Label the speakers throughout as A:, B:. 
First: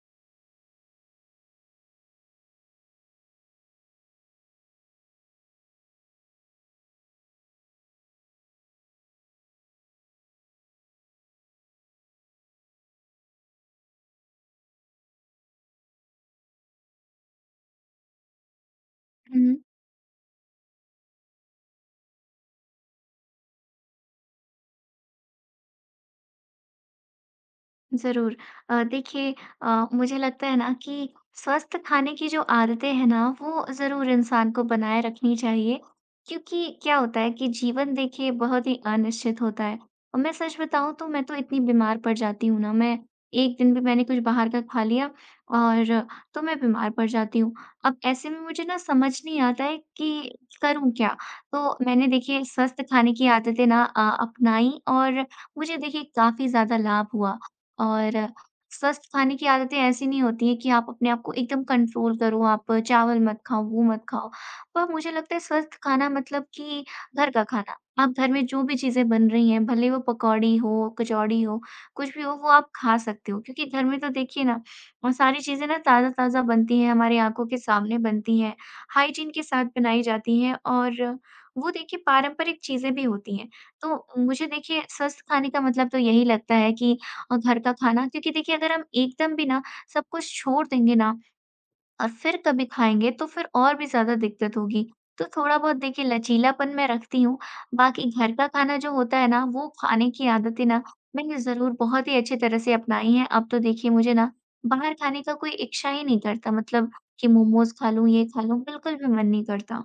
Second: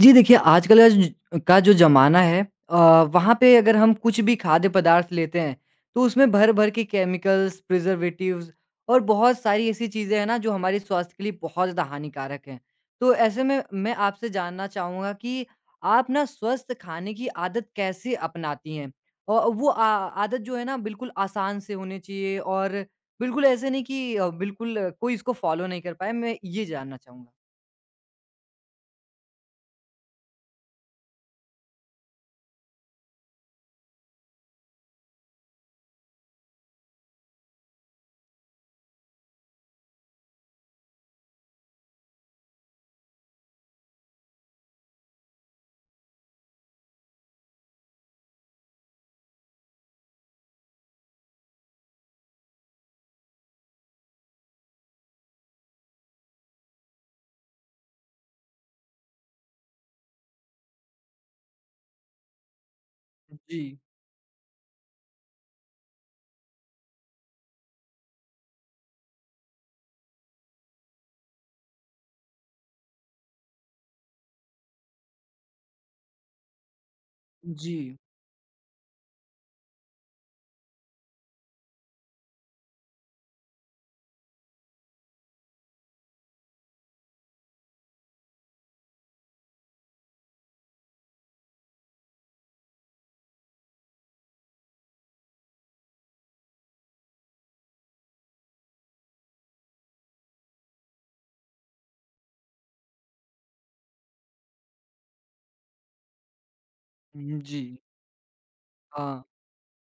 A: जी देखिए, आजकल का ज का जो ज़माना है अ, वहाँ पे अगर हम कुछ भी खाद्य पदार्थ लेते हैं, तो उसमें भर-भर के केमिकल्स, प्रिज़र्वेटिव्स और बहुत सारी ऐसी चीज़ें हैं ना, जो हमारे स्वास्थ्य के लिए बहुत ज़्यादा हानिकारक हैं। तो ऐसे में मैं आपसे जानना चाहूँगा कि आप ना स्वस्थ खाने की आदत कैसे अपनाती हैं? औ
B: हुँ,
A: वो आ आदत जो है ना, बिल्कुल आसान से होनी चाहिए और बिल्कुल ऐसे नहीं कि बिल्कुल कोई इसको फ़ॉलो नहीं कर पाए, मैं ये जानना चाहूँगा?
B: ज़रूर। देखिए मुझे लगता है ना कि स्वस्थ खाने की जो आदतें हैं ना, वो ज़रूर इंसान को बनाए रखनी चाहिए। क्योंकि क्या होता है कि जीवन देखिए बहुत ही अनिश्चित होता है, और मैं सच बताऊँ तो मैं तो इतनी बीमार पड़ जाती हूँ ना, मैं एक दिन भी मैंने कुछ बाहर का खा लिया और तो मैं बीमार पड़ जाती हूँ। अब ऐसे में मुझे ना समझ नहीं आता है कि करूँ क्या? तो मैंने देखिए स्वस्थ खाने की आदतें ना अपनाई, और मुझे देखिए काफ़ी ज़्यादा लाभ हुआ। और स्वस्थ खाने की आदतें ऐसी नहीं होती हैं कि आप अपने आप को एकदम कंट्रोल करो, आप चावल मत खाओ,
A: जी।
B: वो मत खाओ। पर मुझे लगता है स्वस्थ खाना मतलब कि घर का खाना। आप घर में जो भी चीज़ें बन रही हैं, भले वो पकौड़ी हो, कचौड़ी हो, कुछ भी हो, वो आप खा सकते हो। क्योंकि घर में तो देखिए ना वो सारी चीज़ें ना ताज़ा-ताज़ा बनती हैं, हमारी आँखों के
A: जी।
B: सामने बनती हैं, हाइजीन के साथ बनाई जाती हैं, और वो देखिए पारंपरिक चीज़ें भी होती हैं। तो मुझे देखिए स्वस्थ खाने का मतलब तो यही लगता है कि और घर का खाना, क्योंकि देखिए अगर हम एकदम भी ना सब कुछ छोड़ देंगे ना और फिर कभी खाएँगे तो फिर और भी ज़्यादा दिक्कत होगी। तो थोड़ा बहुत देखिए लचीलापन मैं रखती हूँ, बाकी घर का खाना जो होता है ना वो खाने की आदतें ना मैंने ज़रूर बहुत ही अच्छी तरह से अपनाई हैं। अब तो देखिए मुझे ना बाहर खाने का कोई इच्छा ही नहीं करता, मतलब कि
A: हुँ, जी।
B: मोमोज़ खा लूँ, ये खा लूँ, बिल्कुल भी
A: हाँ,
B: मन नहीं करता।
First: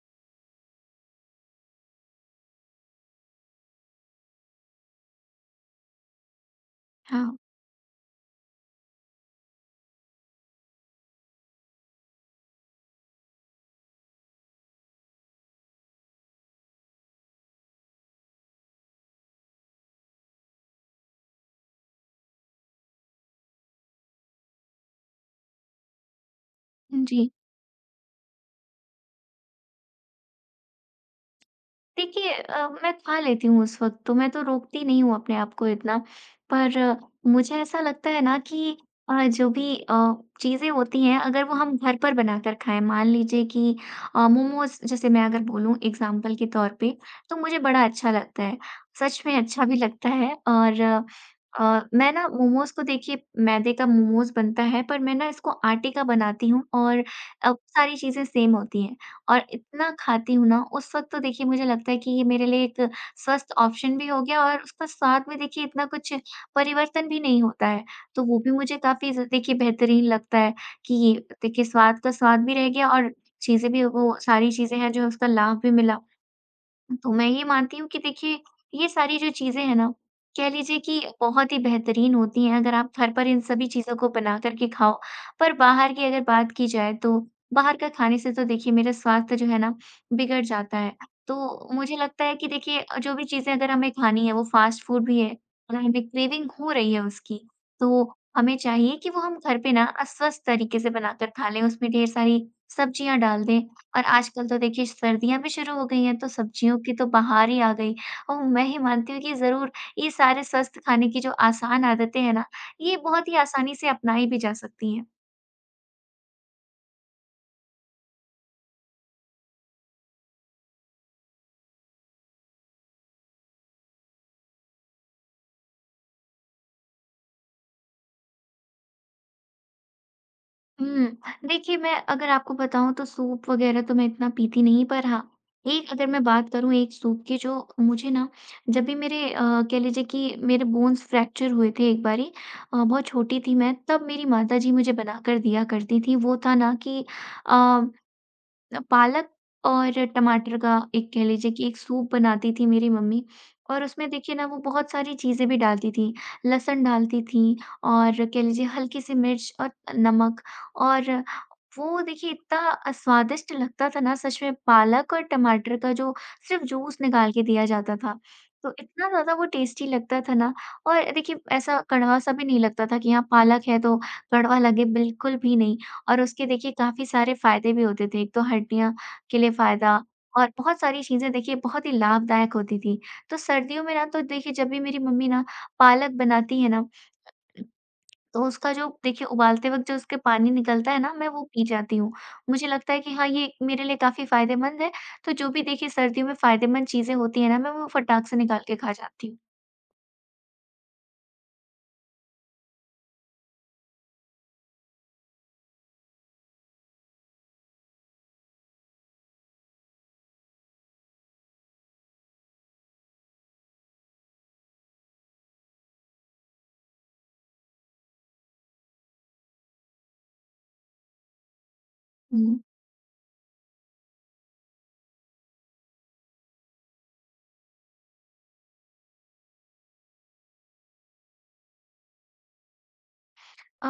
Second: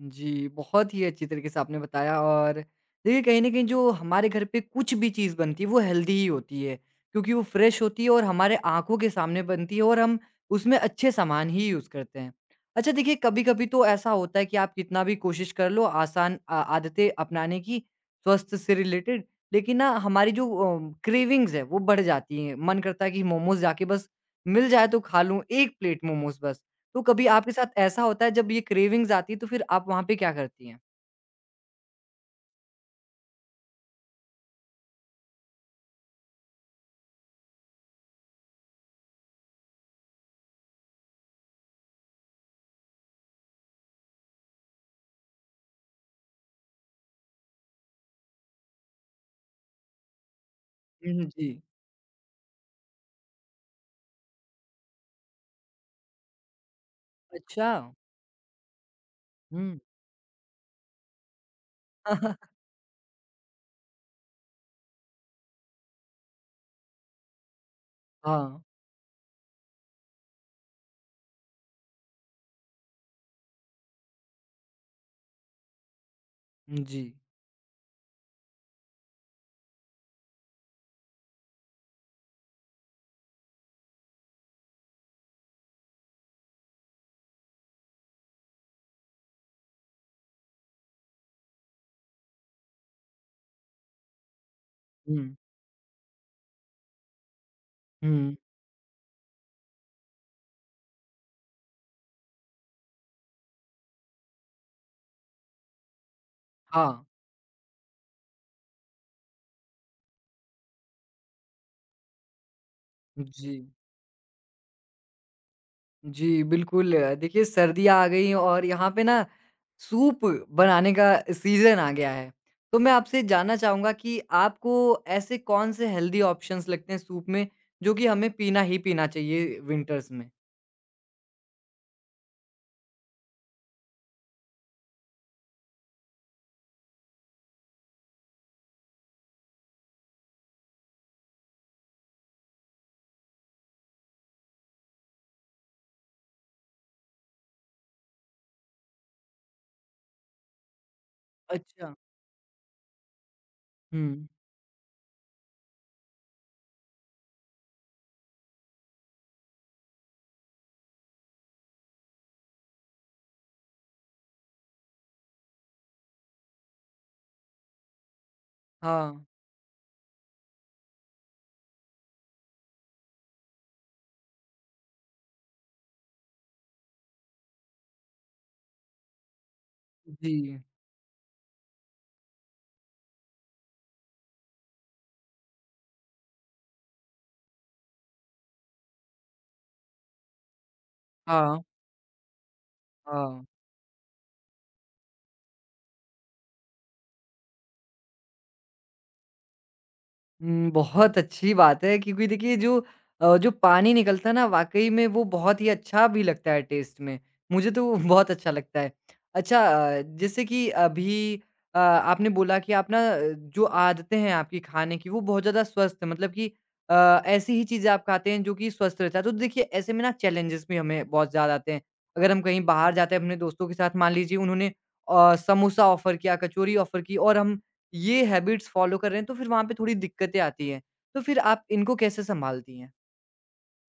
A: जी, बहुत ही अच्छी तरीके से आपने बताया और देखिए कहीं न कहीं जो हमारे घर पे कुछ भी चीज़ बनती है वो हेल्दी ही होती है,
B: हाँ,
A: क्योंकि वो फ्रेश होती है और हमारे आँखों के सामने बनती है और हम उसमें अच्छे सामान ही यूज़ करते हैं। अच्छा देखिए कभी-कभी तो ऐसा होता है कि आप कितना भी कोशिश कर लो आसान आदतें अपनाने की स्वास्थ्य से रिलेटेड, लेकिन ना हमारी जो क्रेविंग्स है वो बढ़ जाती हैं। मन करता है कि मोमोज़ जाके बस मिल जाए तो खा लूँ, 1 प्लेट मोमोज़ बस। तो
B: जी।
A: कभी आपके साथ ऐसा होता है जब ये क्रेविंग्स आती है तो फिर आप वहाँ पे क्या करती हैं?
B: देखिए मैं खा लेती हूँ उस वक़्त तो, मैं तो रोकती नहीं हूँ अपने आप को इतना। पर मुझे ऐसा लगता है ना कि जो भी चीज़ें होती हैं अगर वो हम घर पर बनाकर खाएँ, मान लीजिए कि मोमोज़ जैसे मैं अगर बोलूँ एग्ज़ाम्पल के तौर पे, तो मुझे बड़ा अच्छा लगता है। सच में अच्छा भी लगता है, और
A: हुँ, जी।
B: मैं ना मोमोज़ को देखिए मैदे का मोमोज़ बनता है, पर मैं ना इसको आटे का बनाती हूँ, और अब
A: अच्छा।
B: सारी चीज़ें सेम होती हैं। और
A: हुँ।
B: इतना खाती हूँ ना, उस वक़्त तो देखिए मुझे लगता है कि ये मेरे लिए एक स्वस्थ ऑप्शन भी हो गया, और उसका स्वाद में देखिए इतना कुछ परिवर्तन भी नहीं होता है। तो वो भी
A: हाँ।
B: मुझे काफ़ी ज़ देखिए बेहतरीन लगता है कि ये देखिए स्वाद का स्वाद भी रह गया, और चीज़ें भी वो सारी चीज़ें हैं जो उसका लाभ भी मिला।
A: जी।
B: तो मैं ये मानती हूँ कि देखिए, ये सारी जो चीज़ें हैं ना, कह लीजिए कि बहुत ही बेहतरीन होती हैं, अगर आप घर पर इन सभी चीज़ों को बना कर के खाओ। पर बाहर की अगर बात की जाए, तो बाहर का खाने से तो देखिए मेरा स्वास्थ्य जो है ना, बिगड़ जाता है। तो मुझे लगता है कि देखिए जो भी चीज़ें अगर हमें खानी है, वो फ़ास्ट फ़ूड भी
A: हुँ,
B: है, और हमें क्रेविंग हो रही है उसकी, तो
A: हुँ।
B: हमें चाहिए कि वो हम घर पे ना स्वस्थ तरीके से बनाकर खा लें। उसमें ढेर सारी सब्जियाँ डाल दें, और आजकल तो देखिए सर्दियाँ भी शुरू हो गई हैं, तो सब्जियों की
A: हाँ।
B: तो बहार ही आ गई। और मैं ये मानती हूँ कि ज़रूर ये सारे स्वस्थ खाने की जो आसान आदतें हैं ना, ये बहुत ही
A: जी।
B: आसानी से अपनाई भी जा सकती हैं।
A: जी, बिल्कुल देखिए सर्दियाँ आ गई हैं और यहाँ पे ना सूप बनाने का सीज़न आ गया है। तो मैं आपसे जानना चाहूँगा कि आपको ऐसे कौन से हेल्दी ऑप्शंस लगते हैं सूप में जो कि हमें पीना ही पीना चाहिए विंटर्स में?
B: हुँ, देखिए मैं अगर आपको बताऊँ तो सूप वग़ैरह तो मैं इतना पीती नहीं, पर हाँ, एक अगर मैं बात करूँ एक सूप की जो मुझे ना जब भी मेरे कह लीजिए कि मेरे बोन्स फ्रैक्चर हुए थे एक बारी, बहुत छोटी थी मैं, तब मेरी माताजी मुझे बनाकर दिया करती थीं। वो था ना कि अ, पालक और टमाटर का एक, कह लीजिए कि एक
A: अच्छा।
B: सूप बनाती थी मेरी मम्मी, और उसमें
A: हुँ।
B: देखिए ना वो बहुत सारी चीज़ें भी डालती थी। लहसुन डालती थी, और कह लीजिए हल्की सी मिर्च, और नमक, और वो देखिए इतना स्वादिष्ट लगता था ना, सच में पालक और टमाटर का जो सिर्फ़ जूस निकाल के दिया जाता था। तो इतना
A: हाँ।
B: ज़्यादा वो टेस्टी लगता था ना, और देखिए ऐसा कड़वा-सा भी नहीं लगता था कि हाँ, पालक है तो कड़वा लगे, बिल्कुल भी नहीं। और उसके देखिए काफ़ी सारे फ़ायदे भी होते थे। एक तो हड्डियाँ के लिए फ़ायदा, और
A: जी।
B: बहुत सारी चीज़ें देखिए बहुत ही लाभदायक होती थी। तो सर्दियों में ना तो देखिए जब भी मेरी मम्मी ना पालक बनाती है ना, तो उसका जो देखिए उबालते वक़्त जो उसके पानी निकलता है ना, मैं वो
A: हाँ,
B: पी जाती हूँ। मुझे लगता है कि हाँ,
A: हाँ।
B: ये मेरे लिए काफ़ी फ़ायदेमंद है। तो जो भी देखिए सर्दियों में फ़ायदेमंद चीज़ें होती हैं ना, मैं वो फटाक से निकाल के खा जाती
A: हुँ, बहुत अच्छी बात है क्योंकि देखिए जो जो पानी निकलता है ना वाक़ई में वो बहुत ही अच्छा भी लगता है टेस्ट में। मुझे तो वो बहुत अच्छा लगता है। अच्छा जैसे कि अभी आपने बोला कि आप ना जो आदतें हैं आपकी खाने की वो बहुत ज़्यादा स्वस्थ है मतलब कि ऐसी ही चीज़ें आप खाते हैं जो कि स्वस्थ रहता है। तो देखिए ऐसे में ना चैलेंजेस भी हमें बहुत ज़्यादा आते हैं। अगर हम कहीं
B: हूँ।
A: बाहर जाते हैं अपने दोस्तों के साथ मान लीजिए उन्होंने समोसा ऑफ़र किया, कचौरी ऑफ़र की और हम ये हैबिट्स फ़ॉलो कर रहे हैं, तो फिर वहाँ पे थोड़ी दिक्कतें आती हैं। तो फिर आप इनको कैसे सँभालती हैं?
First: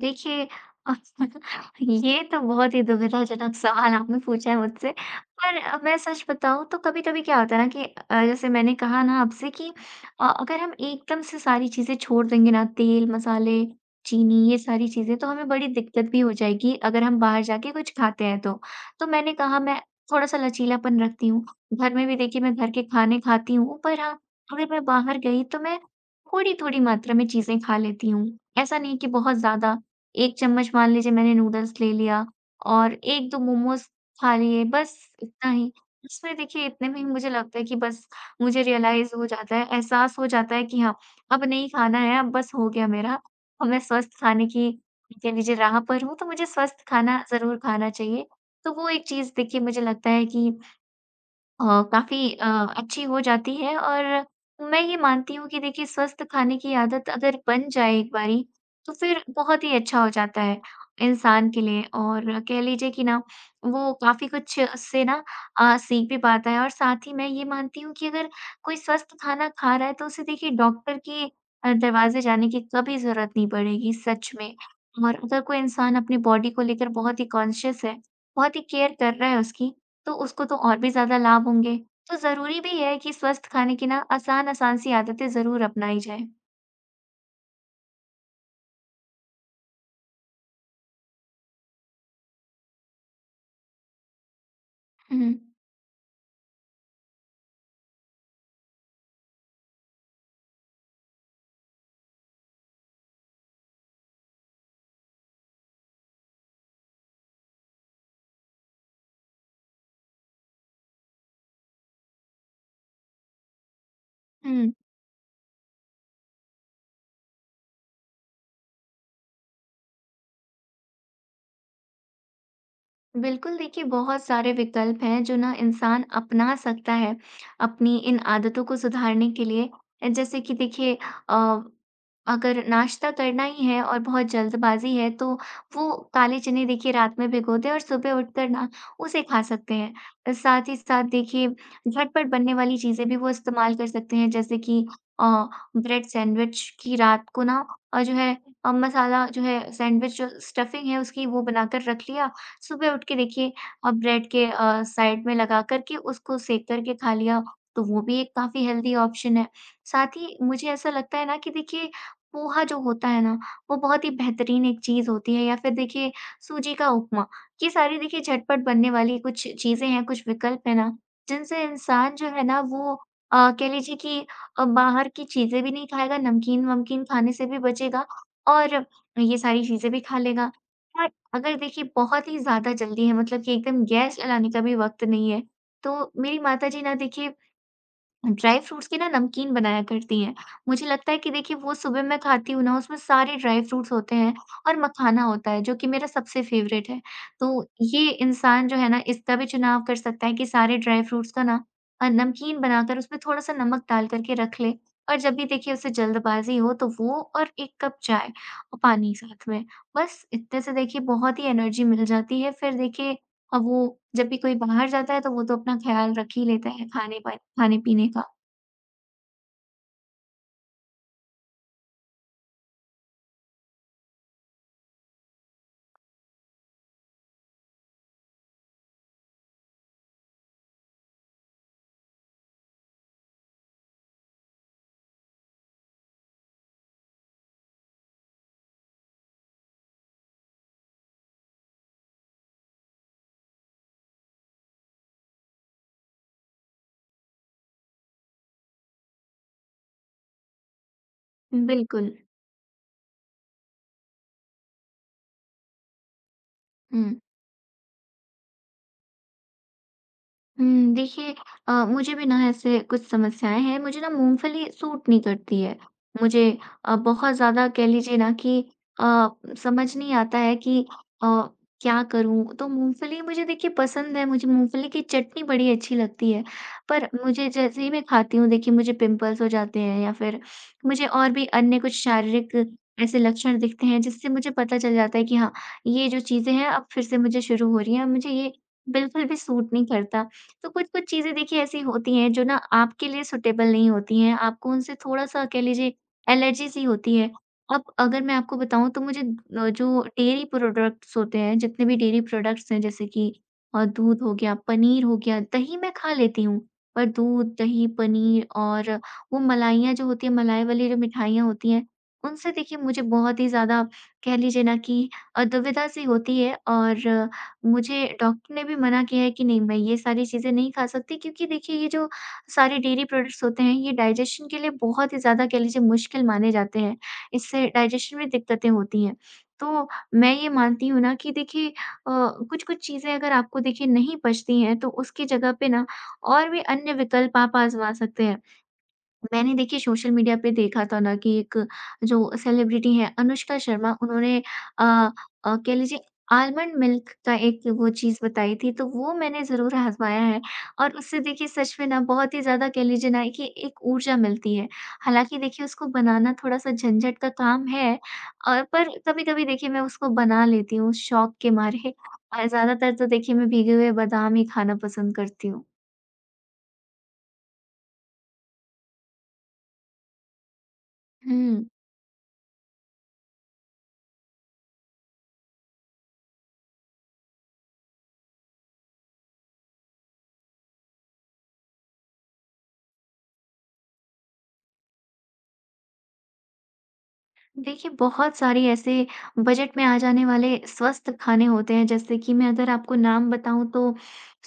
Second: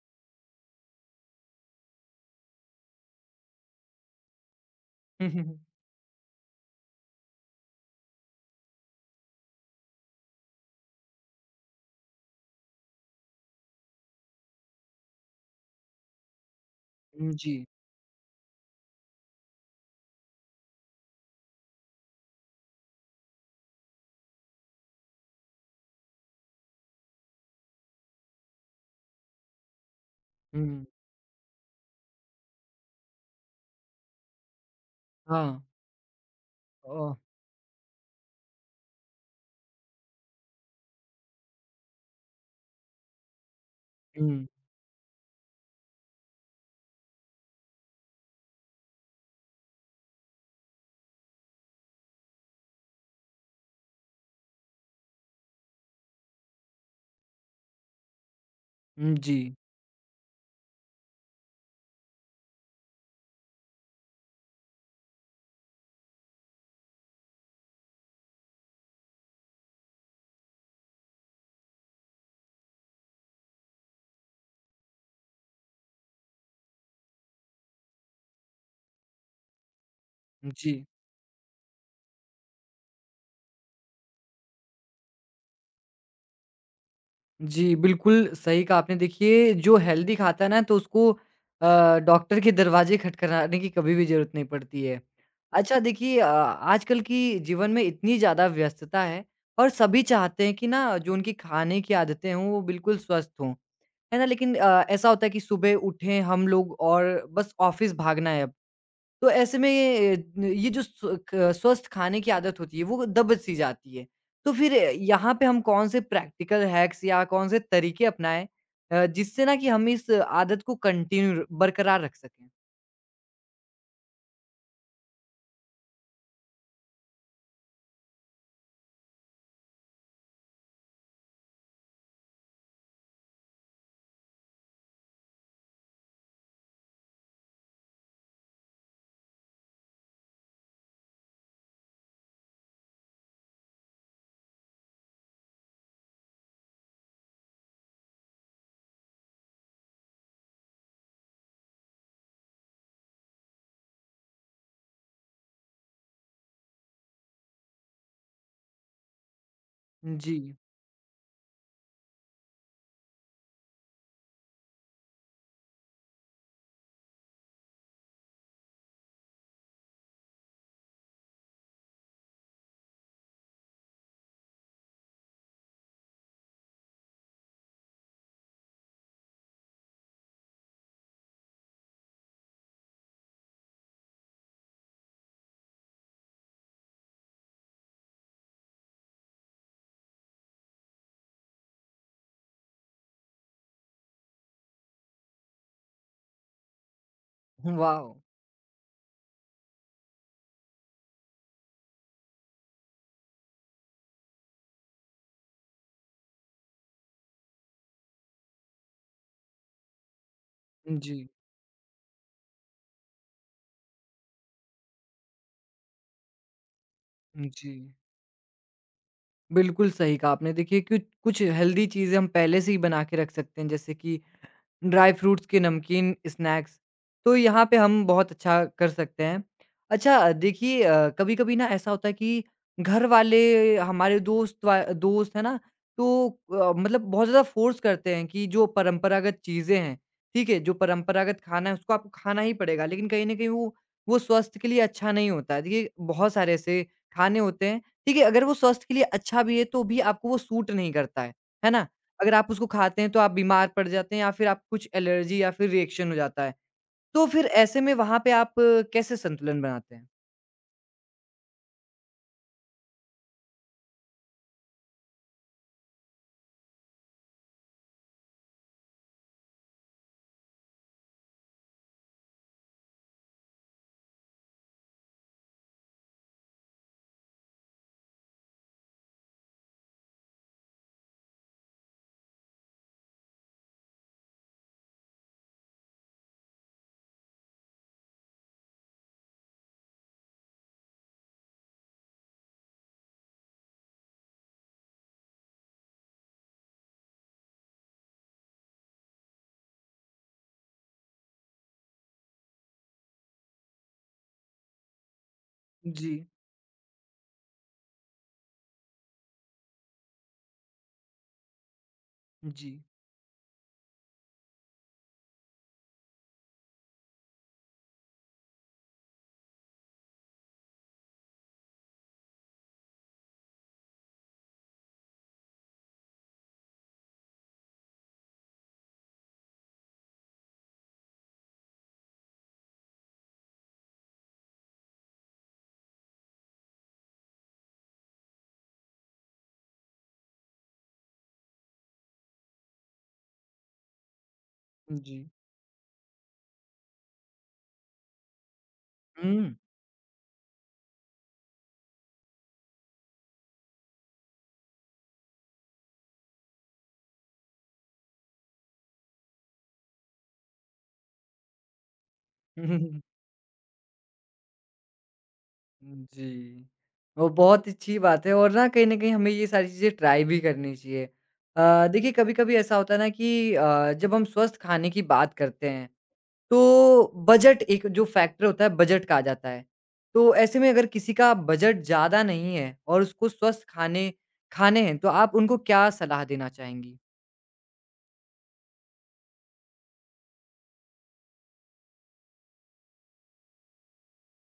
B: देखिए ये तो बहुत ही दुविधाजनक सवाल आपने पूछा है मुझसे।
A: हुँ, हुँ,
B: पर
A: हुँ।
B: मैं सच बताऊँ तो कभी-कभी क्या होता है ना कि जैसे मैंने कहा ना आपसे कि अगर हम एकदम से सारी चीज़ें छोड़ देंगे ना, तेल, मसाले, चीनी, ये सारी चीज़ें, तो हमें बड़ी दिक्कत भी हो जाएगी अगर हम
A: हुँ,
B: बाहर
A: जी।
B: जाके कुछ खाते हैं तो। तो मैंने कहा मैं थोड़ा-सा लचीलापन रखती हूँ। घर में भी देखिए मैं घर के खाने खाती हूँ, पर हाँ, अगर मैं बाहर गई तो मैं थोड़ी-थोड़ी मात्रा में चीज़ें खा लेती हूँ। ऐसा नहीं कि बहुत ज़्यादा, 1 चम्मच
A: हुँ,
B: मान लीजिए मैंने नूडल्स ले लिया और 1-2 मोमोज़ खा लिए, बस इतना
A: हाँ।
B: ही। इसमें देखिए इतने में ही
A: ओह!
B: मुझे लगता है कि बस मुझे रियलाइज़ हो जाता है, एहसास हो जाता है कि हाँ, अब नहीं खाना है, अब बस हो गया मेरा। अब मैं स्वस्थ
A: हुँ,
B: खाने की कह लीजिए राह पर हूँ, तो मुझे स्वस्थ खाना ज़रूर खाना चाहिए। तो वो एक चीज़ देखिए मुझे लगता है कि अ, काफ़ी अच्छी हो जाती है, और मैं ये मानती हूँ कि देखिए स्वस्थ खाने की आदत अगर बन जाए एक बारी, तो
A: हुँ,
B: फिर
A: जी,
B: बहुत ही अच्छा हो जाता है इंसान के लिए, और कह लीजिए कि ना वो काफ़ी कुछ उससे ना सीख भी पाता है, और साथ ही मैं ये मानती हूँ कि अगर कोई स्वस्थ खाना खा रहा है, तो उसे देखिए डॉक्टर के दरवाज़े जाने की कभी ज़रूरत नहीं पड़ेगी सच में। और अगर कोई इंसान अपनी बॉडी को लेकर बहुत ही कॉन्शियस है, बहुत ही केयर कर रहा है उसकी, तो उसको तो
A: जी।
B: और भी ज़्यादा लाभ होंगे। तो ज़रूरी भी है कि स्वस्थ खाने की ना आसान-आसान सी आदतें ज़रूर अपनाई जाएँ।
A: जी, बिल्कुल सही कहा आपने। देखिए, जो हेल्दी खाता है ना, तो उसको डॉक्टर के दरवाज़े खटखटाने की कभी भी ज़रूरत नहीं पड़ती है।
B: हुँ,
A: अच्छा देखिए आजकल की जीवन में इतनी ज़्यादा व्यस्तता है और सभी चाहते हैं कि ना, जो उनकी खाने की आदतें हों, वो बिल्कुल स्वस्थ हों। है ना? लेकिन ऐसा होता है कि सुबह उठे हम लोग और बस ऑफ़िस भागना है अब। तो ऐसे में ये न ये जो स्वस्थ खाने की आदत होती है वो दब-सी जाती है। तो फिर
B: हुँ।
A: यहाँ पे हम कौन से प्रैक्टिकल हैक्स या कौन से तरीके अपनाएँ जिससे ना कि हम इस आदत को कंटिन्यू बरकरार रख सकें?
B: बिल्कुल, देखिए बहुत सारे विकल्प हैं जो ना इंसान अपना सकता है अपनी इन आदतों को सुधारने के लिए, जैसे कि देखिए अ, अगर नाश्ता करना ही है और बहुत जल्दबाजी है, तो वो काले चने देखिए रात में भिगो दें और सुबह उठकर ना उसे खा सकते हैं। साथ ही साथ देखिए झटपट बनने वाली चीजें भी वो इस्तेमाल कर सकते हैं, जैसे कि अ, ब्रेड सैंडविच की रात को ना और जो है मसाला जो है सैंडविच जो स्टफिंग है उसकी, वो बनाकर रख लिया, सुबह उठ के देखिए ब्रेड के साइड में लगा कर के उसको सेंक कर के खा लिया, तो वो भी एक काफ़ी हेल्दी ऑप्शन है। साथ
A: जी।
B: ही मुझे ऐसा लगता है ना कि देखिए पोहा जो होता है ना, वो बहुत ही बेहतरीन एक चीज़ होती है, या फिर देखिए सूजी का उपमा। ये सारी देखिए झटपट बनने वाली कुछ चीज़ें हैं, कुछ विकल्प हैं ना, जिनसे इंसान जो है ना वो कह लीजिए कि बाहर की चीज़ें भी नहीं खाएगा, नमकीन-वमकीन खाने से भी बचेगा, और ये सारी चीज़ें भी खा लेगा। हाँ, अगर देखिए बहुत ही ज़्यादा जल्दी है, मतलब कि एकदम गैस जलाने का भी वक़्त नहीं है, तो मेरी माताजी ना देखिए ड्राई फ्रूट्स के ना नमकीन बनाया करती हैं। मुझे लगता है कि देखिए वो सुबह मैं खाती हूँ ना, उसमें सारे ड्राई फ्रूट्स होते हैं और मखाना होता है जो कि मेरा सबसे फ़ेवरेट है। तो ये
A: वाओ!
B: इंसान जो है ना इसका भी चुनाव कर सकता है कि सारे ड्राई फ्रूट्स का ना नमकीन बनाकर उसमें थोड़ा-सा नमक डाल कर के रख ले, और जब भी देखिए उसे जल्दबाज़ी हो तो वो, और 1 कप चाय, और पानी साथ में। बस इतने से देखिए
A: जी,
B: बहुत ही एनर्जी मिल जाती है। फिर देखिए अब वो जब भी कोई बाहर जाता है तो वो तो अपना ख़्याल रख ही लेता है
A: जी।
B: खाने-पीने का।
A: बिल्कुल सही कहा आपने। देखिए कुछ कुछ हेल्दी चीज़ें हम पहले से ही बना के रख सकते हैं जैसे कि ड्राई फ्रूट्स के नमकीन स्नैक्स, तो यहाँ पे हम बहुत अच्छा कर सकते हैं। अच्छा देखिए कभी-कभी ना ऐसा होता है कि घर वाले हमारे दोस्त है ना, तो मतलब बहुत ज़्यादा फ़ोर्स करते हैं कि जो परंपरागत चीज़ें हैं, ठीक है? जो परंपरागत खाना है उसको आपको खाना ही पड़ेगा, लेकिन कहीं न कहीं वो स्वास्थ्य के लिए अच्छा नहीं होता है। देखिए बहुत सारे ऐसे खाने होते हैं, ठीक है? अगर वो स्वास्थ्य के लिए अच्छा भी है तो भी आपको वो सूट नहीं करता है ना?
B: बिल्कुल।
A: अगर आप उसको खाते हैं तो आप बीमार पड़ जाते हैं या फिर आप कुछ एलर्जी या फिर रिएक्शन हो जाता है।
B: हुँ।
A: तो फिर ऐसे में वहाँ पे आप कैसे संतुलन बनाते हैं?
B: हुँ, देखिए मुझे भी ना ऐसे कुछ समस्याएँ हैं, मुझे ना मूँगफली सूट नहीं करती है। मुझे बहुत ज़्यादा कह लीजिए ना कि अ, समझ नहीं आता है कि अ, क्या करूँ? तो मूँगफली मुझे देखिए पसंद है, मुझे मूँगफली की चटनी बड़ी अच्छी लगती है, पर मुझे जैसे ही मैं खाती हूँ देखिए मुझे पिंपल्स हो जाते हैं या फिर मुझे और भी अन्य कुछ शारीरिक ऐसे लक्षण दिखते हैं, जिससे मुझे पता चल जाता है कि हाँ, ये जो चीज़ें हैं अब फिर से मुझे शुरू हो रही हैं, मुझे ये बिल्कुल भी सूट नहीं करता। तो कुछ-कुछ चीज़ें देखिए ऐसी होती हैं जो ना आपके लिए सूटेबल नहीं होती हैं, आपको उनसे थोड़ा-सा कह लीजिए एलर्जी सी होती है। अब अगर मैं आपको बताऊँ तो मुझे जो डेयरी प्रोडक्ट्स होते हैं, जितने भी डेयरी प्रोडक्ट्स हैं जैसे कि दूध हो गया, पनीर हो गया, दही मैं
A: जी,
B: खा लेती हूँ, पर दूध, दही, पनीर और वो मलाइयाँ जो होती हैं, मलाई वाली जो मिठाइयाँ होती हैं, उनसे देखिए
A: जी,
B: मुझे बहुत ही ज़्यादा कह लीजिए ना कि दुविधा सी होती है और मुझे डॉक्टर ने भी मना किया है कि नहीं, मैं ये सारी चीज़ें नहीं खा सकती क्योंकि देखिए ये जो सारे डेयरी प्रोडक्ट्स होते हैं ये डाइजेशन के लिए बहुत ही ज़्यादा कह लीजिए मुश्किल माने जाते हैं। इससे डाइजेशन में दिक्कतें होती हैं। तो मैं ये मानती हूँ ना कि देखिए कुछ-कुछ चीज़ें अगर आपको देखिए नहीं पचती हैं तो उसकी जगह पे ना और भी अन्य विकल्प आप आज़मा सकते हैं। मैंने देखिए सोशल मीडिया पे देखा था ना कि एक जो सेलिब्रिटी है अनुष्का शर्मा, उन्होंने अ
A: जी।
B: कह लीजिए आलमंड मिल्क का एक वो चीज़ बताई थी, तो वो मैंने
A: हुँ।
B: ज़रूर आज़माया है और उससे देखिए सच में ना बहुत ही ज़्यादा कह लीजिए ना कि एक ऊर्जा मिलती है। हालाँकि देखिए उसको बनाना थोड़ा-सा झंझट का काम है और पर कभी-कभी देखिए मैं उसको बना लेती हूँ शौक के मारे, और ज़्यादातर तो देखिए मैं भीगे हुए बादाम ही खाना पसंद करती हूँ।
A: जी। वो बहुत अच्छी बात है और ना कहीं न कहीं हमें ये सारी चीज़ें ट्राई भी करनी चाहिए।
B: हुँ।
A: देखिए कभी-कभी ऐसा होता है ना कि जब हम स्वस्थ खाने की बात करते हैं तो बजट एक जो फैक्टर होता है बजट का आ जाता है। तो ऐसे में अगर किसी का बजट ज़्यादा नहीं है और उसको स्वस्थ खाने खाने हैं तो आप उनको क्या सलाह देना चाहेंगी?
B: देखिए, बहुत सारे ऐसे बजट में आ जाने वाले स्वस्थ खाने होते हैं, जैसे कि मैं अगर आपको नाम बताऊँ तो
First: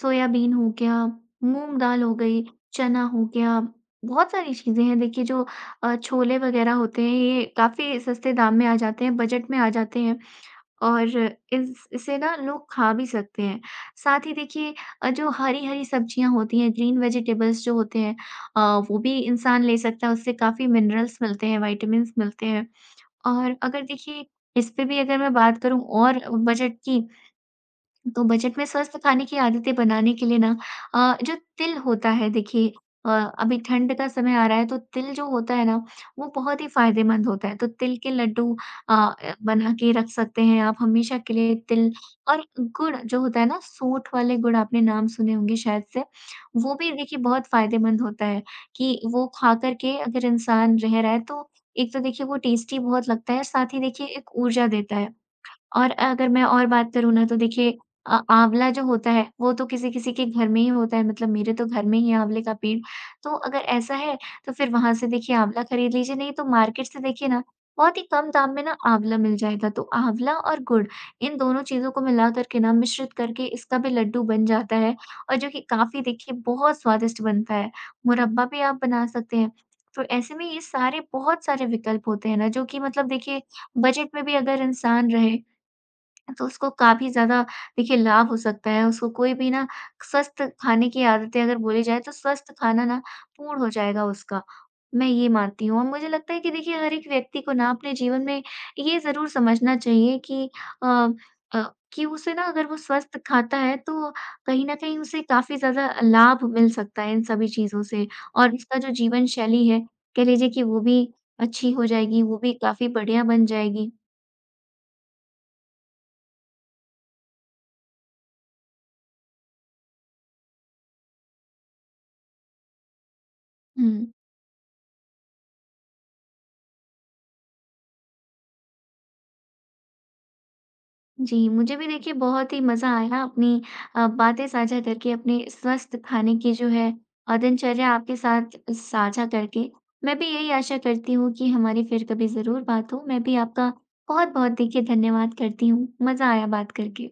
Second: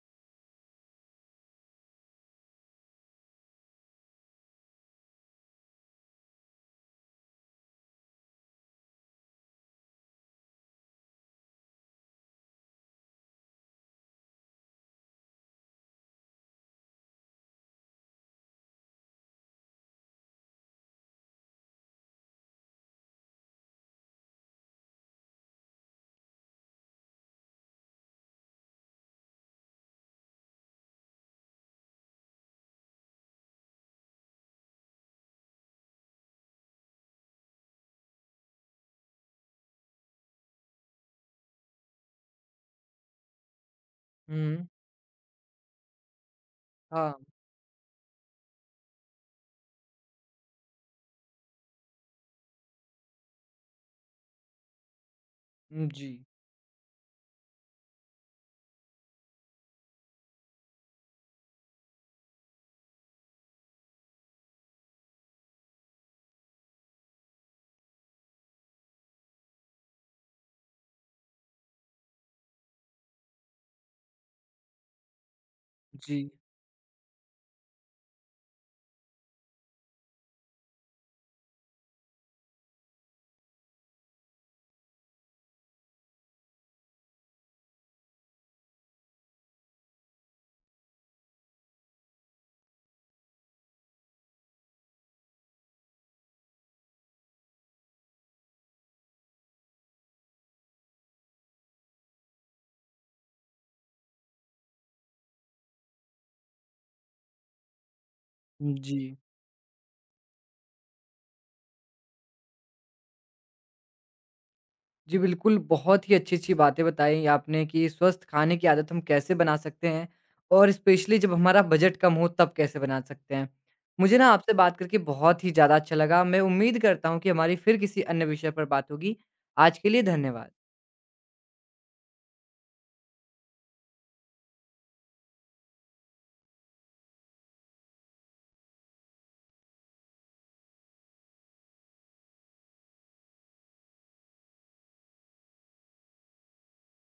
B: सोयाबीन हो गया, मूँग दाल हो गई, चना हो गया, बहुत सारी चीज़ें हैं देखिए जो छोले वगैरह होते हैं, ये काफ़ी सस्ते दाम में आ जाते हैं, बजट में आ जाते हैं और इस इसे ना लोग खा भी सकते हैं। साथ ही देखिए जो हरी-हरी सब्जियाँ होती हैं, ग्रीन वेजिटेबल्स जो होते हैं अ, वो भी इंसान ले सकता है, उससे काफ़ी मिनरल्स मिलते हैं, विटामिन्स मिलते हैं। और अगर देखिए इस पे भी अगर मैं बात करूँ और बजट की, तो बजट में स्वस्थ खाने की आदतें बनाने के लिए ना जो तिल होता है देखिए, अ, अभी ठंड का समय आ रहा है तो तिल जो होता है ना वो बहुत ही फायदेमंद होता है। तो तिल के लड्डू बना के रख सकते हैं आप हमेशा के लिए, तिल और गुड़ जो होता है ना, सोंठ वाले गुड़
A: हुँ,
B: आपने नाम सुने होंगे शायद से, वो भी देखिए
A: हाँ।
B: बहुत फायदेमंद होता है कि वो खा कर के अगर इंसान रह रहा है तो एक तो देखिए वो टेस्टी बहुत लगता है, साथ ही देखिए एक ऊर्जा देता है। और
A: जी,
B: अगर मैं और बात करूँ ना तो देखिए आँवला जो होता है वो तो किसी-किसी के घर में ही होता है, मतलब मेरे तो घर में ही है आँवले का पेड़। तो अगर ऐसा है तो फिर वहाँ से देखिए आँवला खरीद लीजिए, नहीं तो मार्केट से देखिए ना बहुत ही कम दाम में ना आँवला मिल जाएगा। तो आँवला और गुड़, इन दोनों चीज़ों को मिला कर के ना मिश्रित करके इसका भी लड्डू बन जाता है और जो कि काफ़ी
A: जी,
B: देखिए बहुत स्वादिष्ट बनता है। मुरब्बा भी आप बना सकते हैं। तो ऐसे में ये सारे बहुत सारे विकल्प होते हैं ना, जो कि मतलब देखिए बजट में भी अगर इंसान रहे तो उसको काफ़ी ज़्यादा देखिए लाभ हो सकता है। उसको कोई भी ना स्वस्थ खाने की आदतें अगर बोली जाए तो स्वस्थ खाना ना पूर्ण हो जाएगा उसका। मैं ये मानती हूँ और मुझे लगता है कि देखिए हर एक व्यक्ति को ना अपने जीवन में ये ज़रूर समझना चाहिए कि अ अ, कि उसे ना, अगर वो स्वस्थ खाता है तो कहीं न कहीं उसे काफ़ी ज़्यादा लाभ मिल सकता है इन सभी चीज़ों से और उसका जो
A: जी।
B: जीवन शैली है, कह लीजिए कि वो भी अच्छी हो जाएगी, वो भी काफ़ी बढ़िया बन जाएगी।
A: जी, बिल्कुल बहुत ही अच्छी-अच्छी बातें बताई आपने कि स्वस्थ खाने की आदत हम कैसे बना सकते हैं और स्पेशली जब हमारा बजट कम हो तब कैसे बना सकते हैं।
B: हुँ।
A: मुझे ना आपसे बात करके बहुत ही ज़्यादा अच्छा लगा। मैं उम्मीद करता हूँ कि हमारी फिर किसी अन्य विषय पर बात होगी। आज के लिए धन्यवाद।
B: जी, मुझे भी देखिए बहुत ही मज़ा आया अपनी बातें साझा करके, अपने स्वस्थ खाने की जो है दिनचर्या आपके साथ साझा करके। मैं भी यही आशा करती हूँ कि हमारी फिर कभी ज़रूर बात हो। मैं भी आपका बहुत-बहुत देखिए धन्यवाद करती हूँ। मज़ा आया बात करके।